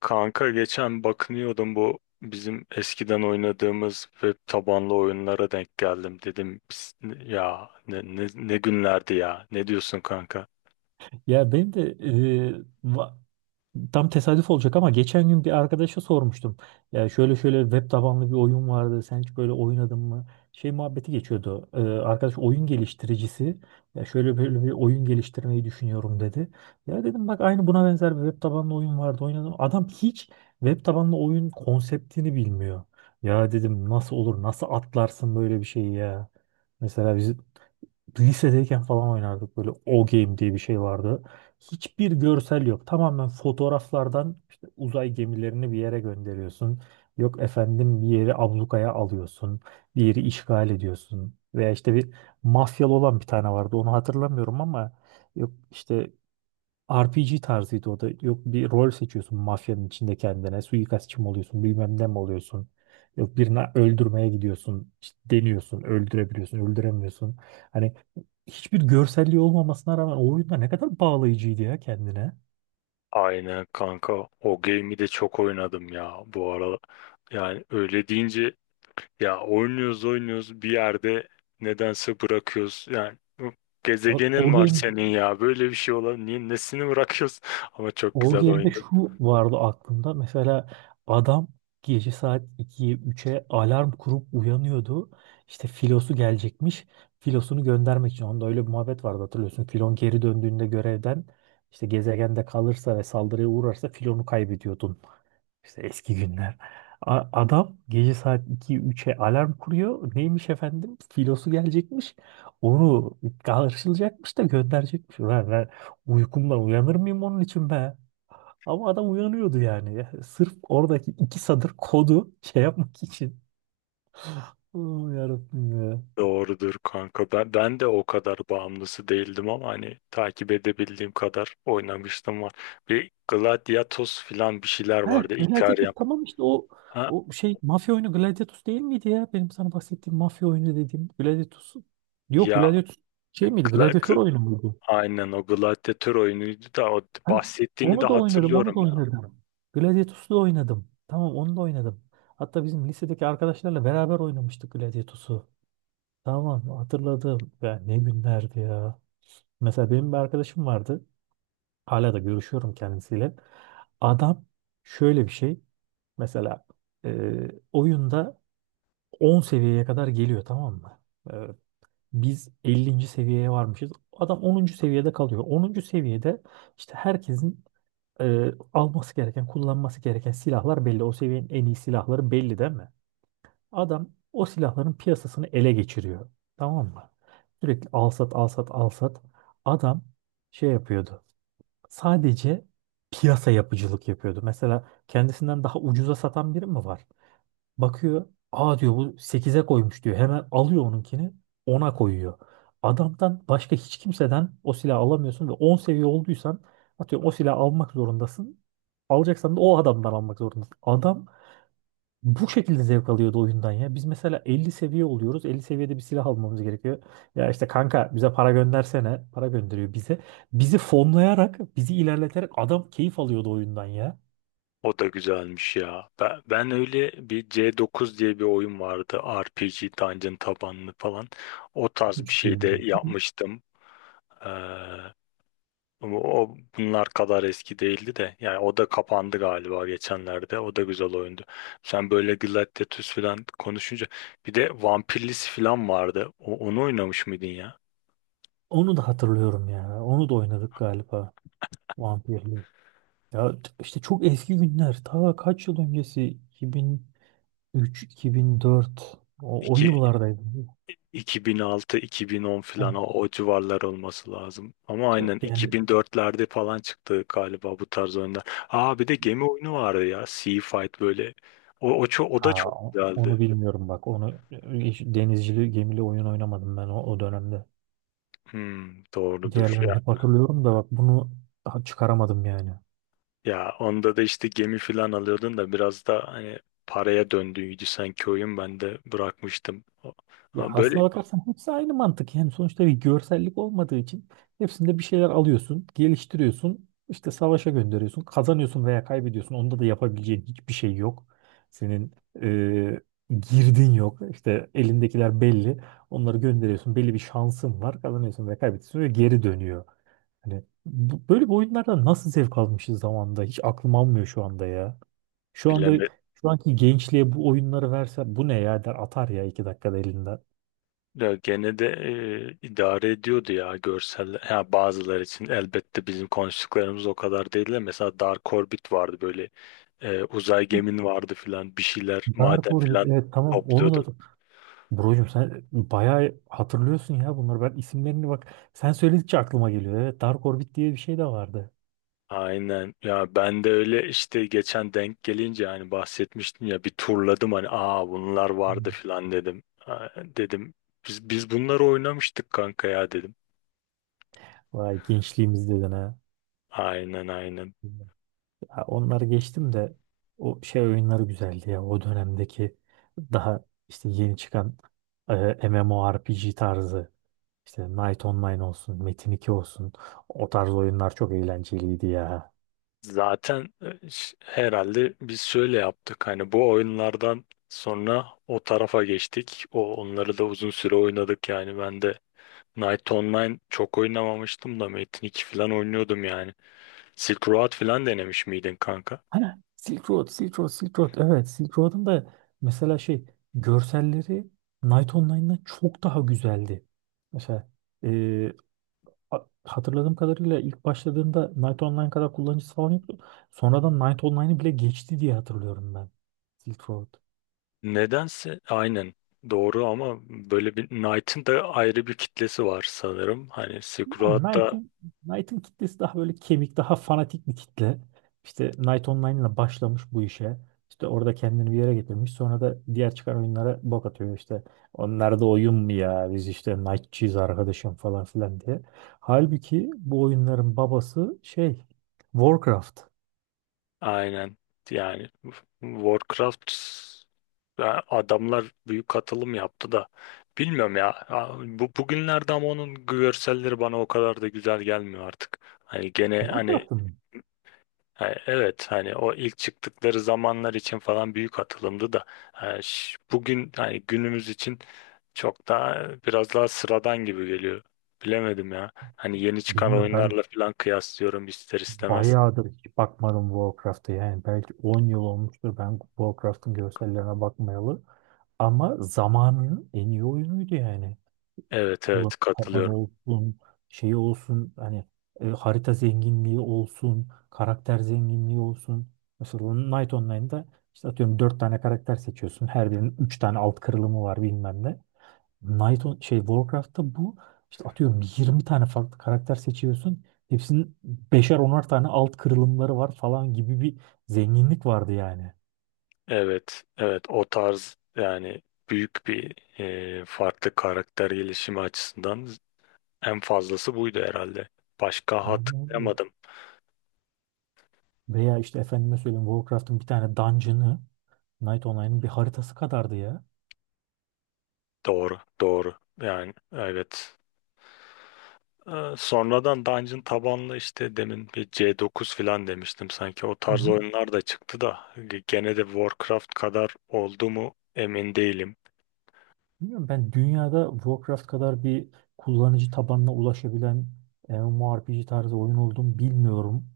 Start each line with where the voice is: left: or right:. left: Kanka, geçen bakınıyordum, bu bizim eskiden oynadığımız web tabanlı oyunlara denk geldim, dedim ya ne günlerdi ya, ne diyorsun kanka?"
right: Ya benim de tam tesadüf olacak ama geçen gün bir arkadaşa sormuştum. Ya şöyle şöyle web tabanlı bir oyun vardı. Sen hiç böyle oynadın mı? Şey muhabbeti geçiyordu. Arkadaş oyun geliştiricisi. Ya şöyle böyle bir oyun geliştirmeyi düşünüyorum dedi. Ya dedim bak aynı buna benzer bir web tabanlı oyun vardı, oynadım. Adam hiç web tabanlı oyun konseptini bilmiyor. Ya dedim nasıl olur, nasıl atlarsın böyle bir şeyi ya. Mesela biz lisedeyken falan oynardık, böyle O Game diye bir şey vardı. Hiçbir görsel yok. Tamamen fotoğraflardan işte uzay gemilerini bir yere gönderiyorsun. Yok efendim bir yeri ablukaya alıyorsun. Bir yeri işgal ediyorsun. Veya işte bir mafyalı olan bir tane vardı. Onu hatırlamıyorum ama yok işte RPG tarzıydı o da. Yok bir rol seçiyorsun mafyanın içinde kendine. Suikastçı mı oluyorsun, bilmem ne mi oluyorsun. Yok birini öldürmeye gidiyorsun. İşte deniyorsun, öldürebiliyorsun, öldüremiyorsun. Hani hiçbir görselliği olmamasına rağmen o oyunda ne kadar bağlayıcıydı ya kendine.
left: Aynen kanka, o game'i de çok oynadım ya bu ara. Yani öyle deyince, ya oynuyoruz oynuyoruz bir yerde nedense bırakıyoruz yani. Bu
right: O, o
left: gezegenin var
right: Game.
left: senin ya, böyle bir şey olan, niye nesini bırakıyoruz ama çok
right: O
left: güzel
right: geride
left: oyundu.
right: şu vardı aklımda. Mesela adam gece saat 2'ye üç'e alarm kurup uyanıyordu. İşte filosu gelecekmiş. Filosunu göndermek için. Onda öyle bir muhabbet vardı, hatırlıyorsun. Filon geri döndüğünde görevden işte gezegende kalırsa ve saldırıya uğrarsa filonu kaybediyordun. İşte eski günler. Adam gece saat 2 üç'e alarm kuruyor. Neymiş efendim? Filosu gelecekmiş. Onu karşılayacakmış da gönderecekmiş. Ulan ben uykumdan uyanır mıyım onun için be? Ama adam uyanıyordu yani. Ya sırf oradaki iki sadır kodu şey yapmak için. Oh, yarabbim ya.
left: Doğrudur kanka. Ben de o kadar bağımlısı değildim ama hani takip edebildiğim kadar oynamıştım var. Bir Gladiatos filan bir şeyler
right: Heh,
left: vardı.
right: Gladiatus
left: Ikariam.
right: tamam işte. o
left: Ha,
right: o şey mafya oyunu Gladiatus değil miydi ya? Benim sana bahsettiğim mafya oyunu dediğim Gladiatus. Yok
left: ya
right: Gladiatus şey miydi?
left: gla,
right: Gladiator
left: gl-
right: oyunu muydu?
left: aynen o gladyatör oyunuydu da o
right: Heh,
left: bahsettiğini de
right: onu da oynadım, onu da
left: hatırlıyorum ya.
right: oynadım. Gladiatus'u da oynadım. Tamam, onu da oynadım. Hatta bizim lisedeki arkadaşlarla beraber oynamıştık Gladiatus'u. Tamam, hatırladım. Ya ne günlerdi ya. Mesela benim bir arkadaşım vardı. Hala da görüşüyorum kendisiyle. Adam şöyle bir şey. Mesela e, oyunda 10 seviyeye kadar geliyor, tamam mı? E, Biz 50. seviyeye varmışız. Adam onuncu seviyede kalıyor. Onuncu seviyede işte herkesin alması gereken, kullanması gereken silahlar belli. O seviyenin en iyi silahları belli değil mi? Adam o silahların piyasasını ele geçiriyor. Tamam mı? Sürekli al sat, al sat, al sat. Adam şey yapıyordu. Sadece piyasa yapıcılık yapıyordu. Mesela kendisinden daha ucuza satan biri mi var? Bakıyor, aa diyor bu sekize koymuş diyor. Hemen alıyor onunkini, ona koyuyor. Adamdan başka hiç kimseden o silahı alamıyorsun ve 10 seviye olduysan atıyorum o silahı almak zorundasın. Alacaksan da o adamdan almak zorundasın. Adam bu şekilde zevk alıyordu oyundan ya. Biz mesela 50 seviye oluyoruz. Elli seviyede bir silah almamız gerekiyor. Ya işte kanka bize para göndersene. Para gönderiyor bize. Bizi fonlayarak, bizi ilerleterek adam keyif alıyordu oyundan ya.
left: O da güzelmiş ya. Ben öyle bir C9 diye bir oyun vardı. RPG Dungeon tabanlı falan. O tarz bir
right: Hiç
left: şey de
right: duymadım.
left: yapmıştım. Ee, ama o bunlar kadar eski değildi de. Yani o da kapandı galiba geçenlerde. O da güzel oyundu. Sen böyle Gladiatus falan konuşunca bir de Vampirlisi falan vardı. Onu oynamış mıydın ya?
right: Onu da hatırlıyorum ya. Onu da oynadık galiba. Vampirli. İşte çok eski günler. Ta kaç yıl öncesi? 2003, 2004. O, o
left: İki
right: yıllardaydı.
left: 2006-2010
right: Ha.
left: falan, o civarlar olması lazım. Ama aynen
right: Yani.
left: 2004'lerde falan çıktı galiba bu tarz oyunlar. Aa, bir de gemi oyunu vardı ya. Sea Fight böyle. O da
right: Aa,
left: çok
right: onu
left: güzeldi.
right: bilmiyorum bak. Onu hiç denizcili gemili oyun oynamadım ben o dönemde.
left: Hmm, doğrudur.
right: Diğerlerini hep hatırlıyorum da bak bunu daha çıkaramadım yani.
left: Ya onda da işte gemi falan alıyordun da biraz da hani paraya döndüğüydü sanki oyun. Ben de bırakmıştım.
right: Ya
left: Ama böyle
right: aslına bakarsan hepsi aynı mantık. Yani sonuçta bir görsellik olmadığı için hepsinde bir şeyler alıyorsun, geliştiriyorsun, işte savaşa gönderiyorsun, kazanıyorsun veya kaybediyorsun. Onda da yapabileceğin hiçbir şey yok. Senin eee, girdin yok. İşte elindekiler belli. Onları gönderiyorsun. Belli bir şansın var. Kazanıyorsun veya kaybediyorsun ve geri dönüyor. Hani böyle bir oyunlardan nasıl zevk almışız zamanında, hiç aklım almıyor şu anda ya. Şu anda
left: bilemedim.
right: şu anki gençliğe bu oyunları verse, bu ne ya der, atar ya iki dakikada elinden.
left: Ya gene de idare ediyordu ya görseller. Ha, bazıları için elbette bizim konuştuklarımız o kadar değil de, mesela Dark Orbit vardı böyle, uzay gemin vardı filan, bir şeyler
right: Dark
left: maden
right: Orbit,
left: filan
right: evet tamam
left: topluyordun.
right: onu da. Brocum sen bayağı hatırlıyorsun ya bunları, ben isimlerini bak sen söyledikçe aklıma geliyor. Evet Dark Orbit diye bir şey de vardı.
left: Aynen ya, ben de öyle işte. Geçen denk gelince hani bahsetmiştim ya, bir turladım, hani aa bunlar vardı
right: Hmm.
left: filan dedim. Ha, dedim biz bunları oynamıştık kanka ya dedim.
right: Vay, gençliğimiz dedin ha.
left: Aynen aynen.
right: Ha, onları geçtim de o şey oyunları güzeldi ya. O dönemdeki daha işte yeni çıkan MMORPG tarzı, işte Knight Online olsun, Metin 2 olsun, o tarz oyunlar çok eğlenceliydi ya.
left: Zaten herhalde biz şöyle yaptık. Hani bu oyunlardan sonra o tarafa geçtik. O onları da uzun süre oynadık yani. Ben de Night Online çok oynamamıştım da Metin 2 falan oynuyordum yani. Silk Road falan denemiş miydin kanka?
right: Ha, Silk Road, Silk Road, Silk Road. Evet, Silk Road'un da mesela şey görselleri Knight Online'dan çok daha güzeldi. Mesela hatırladığım kadarıyla ilk başladığında Knight Online kadar kullanıcısı falan yoktu. Sonradan Knight Online'ı bile geçti diye hatırlıyorum ben. Silk Road.
left: Nedense aynen doğru, ama böyle bir Knight'ın da ayrı bir kitlesi var sanırım. Hani Silk
right: Yani
left: Road da
right: Knight'ın kitlesi daha böyle kemik, daha fanatik bir kitle. İşte Knight Online'la başlamış bu işe. İşte orada kendini bir yere getirmiş. Sonra da diğer çıkan oyunlara bok atıyor işte. Onlar da oyun mu ya? Biz işte Knight'çıyız arkadaşım falan filan diye. Halbuki bu oyunların babası şey, Warcraft.
left: aynen yani Warcraft. Ya adamlar büyük katılım yaptı da bilmiyorum ya. Ya bu bugünlerde ama onun görselleri bana o kadar da güzel gelmiyor artık. Hani gene hani,
right: Warcraft'ın mı?
left: hani evet, hani o ilk çıktıkları zamanlar için falan büyük atılımdı da bugün, hani günümüz için, çok daha biraz daha sıradan gibi geliyor. Bilemedim ya. Hani yeni çıkan
right: Bilmiyorum ben.
left: oyunlarla falan kıyaslıyorum ister istemez.
right: Bayağıdır hiç bakmadım Warcraft'a, yani belki 10 yıl olmuştur ben Warcraft'ın görsellerine bakmayalı. Ama zamanının en iyi oyunuydu yani.
left: Evet
right: Kullanım
left: evet,
right: tabanı
left: katılıyorum.
right: olsun, şeyi olsun, hani harita zenginliği olsun, karakter zenginliği olsun. Mesela Knight Online'da işte atıyorum 4 tane karakter seçiyorsun. Her birinin 3 tane alt kırılımı var bilmem ne. Knight on, şey Warcraft'ta bu işte atıyorum 20 tane farklı karakter seçiyorsun. Hepsinin beşer onar tane alt kırılımları var falan gibi bir zenginlik vardı yani.
left: Evet, evet, o tarz yani, büyük bir farklı karakter gelişimi açısından en fazlası buydu herhalde. Başka
right: Aynen öyle.
left: hatırlayamadım.
right: Veya işte efendime söyleyeyim Warcraft'ın bir tane dungeon'ı Night Online'ın bir haritası kadardı ya.
left: Doğru, doğru. Yani evet. Sonradan Dungeon tabanlı, işte demin bir C9 falan demiştim sanki. O
right: Hı
left: tarz
right: hı.
left: oyunlar da çıktı da gene de Warcraft kadar oldu mu emin değilim.
right: Bilmiyorum ben, dünyada Warcraft kadar bir kullanıcı tabanına ulaşabilen MMORPG tarzı oyun olduğunu bilmiyorum.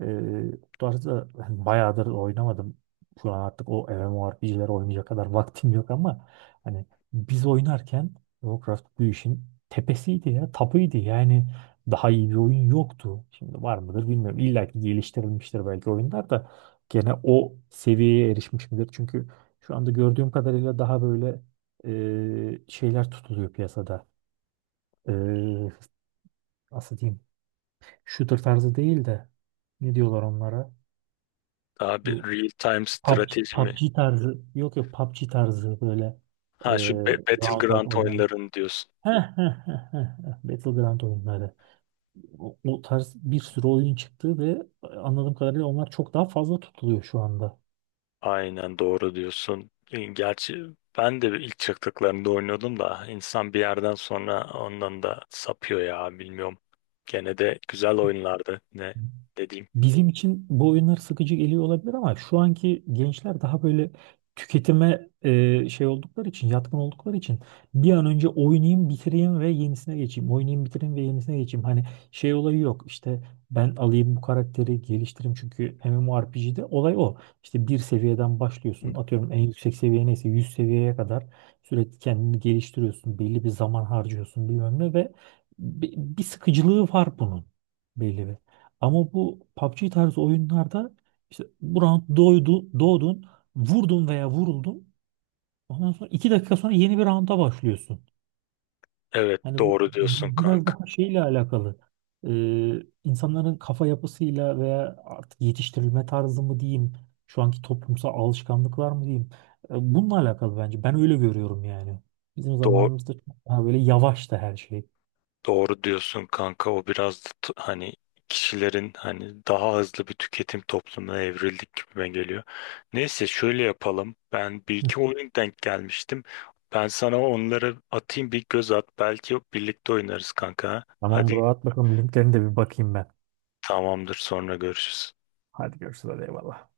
right: Bu tarzda hani bayağıdır oynamadım. Şu an artık o MMORPG'ler oynayacak kadar vaktim yok ama hani biz oynarken Warcraft bu işin tepesiydi ya, tapıydı. Yani daha iyi bir oyun yoktu. Şimdi var mıdır bilmiyorum. İlla ki geliştirilmiştir belki oyunlar da gene o seviyeye erişmiş midir? Çünkü şu anda gördüğüm kadarıyla daha böyle şeyler tutuluyor piyasada. E, Nasıl diyeyim? Shooter tarzı değil de ne diyorlar onlara?
left: Daha bir
right: Bu
left: real time
right: PUBG,
left: strateji mi?
right: PUBG tarzı. Yok yok, PUBG tarzı böyle e,
left: Ha şu
right: round var
left: Battleground
right: oynanan.
left: oyunlarını diyorsun.
right: Heh, heh, heh, heh, heh. Battleground oyunları. O, o tarz bir sürü oyun çıktı ve anladığım kadarıyla onlar çok daha fazla tutuluyor şu anda.
left: Aynen doğru diyorsun. Gerçi ben de ilk çıktıklarında oynuyordum da insan bir yerden sonra ondan da sapıyor ya, bilmiyorum. Gene de güzel oyunlardı ne dediğim.
right: Bizim için bu oyunlar sıkıcı geliyor olabilir ama şu anki gençler daha böyle tüketime şey oldukları için, yatkın oldukları için bir an önce oynayayım, bitireyim ve yenisine geçeyim. Oynayayım, bitireyim ve yenisine geçeyim. Hani şey olayı yok. İşte ben alayım bu karakteri, geliştireyim çünkü MMORPG'de olay o. İşte bir seviyeden başlıyorsun. Atıyorum en yüksek seviye neyse 100 seviyeye kadar sürekli kendini geliştiriyorsun. Belli bir zaman harcıyorsun bilmem ne ve bir sıkıcılığı var bunun, belli bir. Ama bu PUBG tarzı oyunlarda işte bu round doydu, doğdun, vurdun veya vuruldun. Ondan sonra iki dakika sonra yeni bir rounda başlıyorsun.
left: Evet
right: Hani bu
left: doğru diyorsun
right: biraz
left: kanka.
right: daha şeyle alakalı. İnsanların kafa yapısıyla veya artık yetiştirilme tarzı mı diyeyim, şu anki toplumsal alışkanlıklar mı diyeyim. Bununla alakalı bence. Ben öyle görüyorum yani. Bizim
left: Doğ-
right: zamanımızda çok daha böyle yavaştı her şey.
left: Doğru diyorsun kanka, o biraz da hani kişilerin, hani daha hızlı bir tüketim toplumuna evrildik gibime geliyor. Neyse, şöyle yapalım. Ben bir
right: Hı.
left: iki oyun denk gelmiştim. Ben sana onları atayım, bir göz at. Belki birlikte oynarız kanka.
right: Tamam
left: Hadi
right: bro, at bakalım linklerine de bir bakayım ben.
left: tamamdır, sonra görüşürüz.
right: Hadi görüşürüz, hadi eyvallah.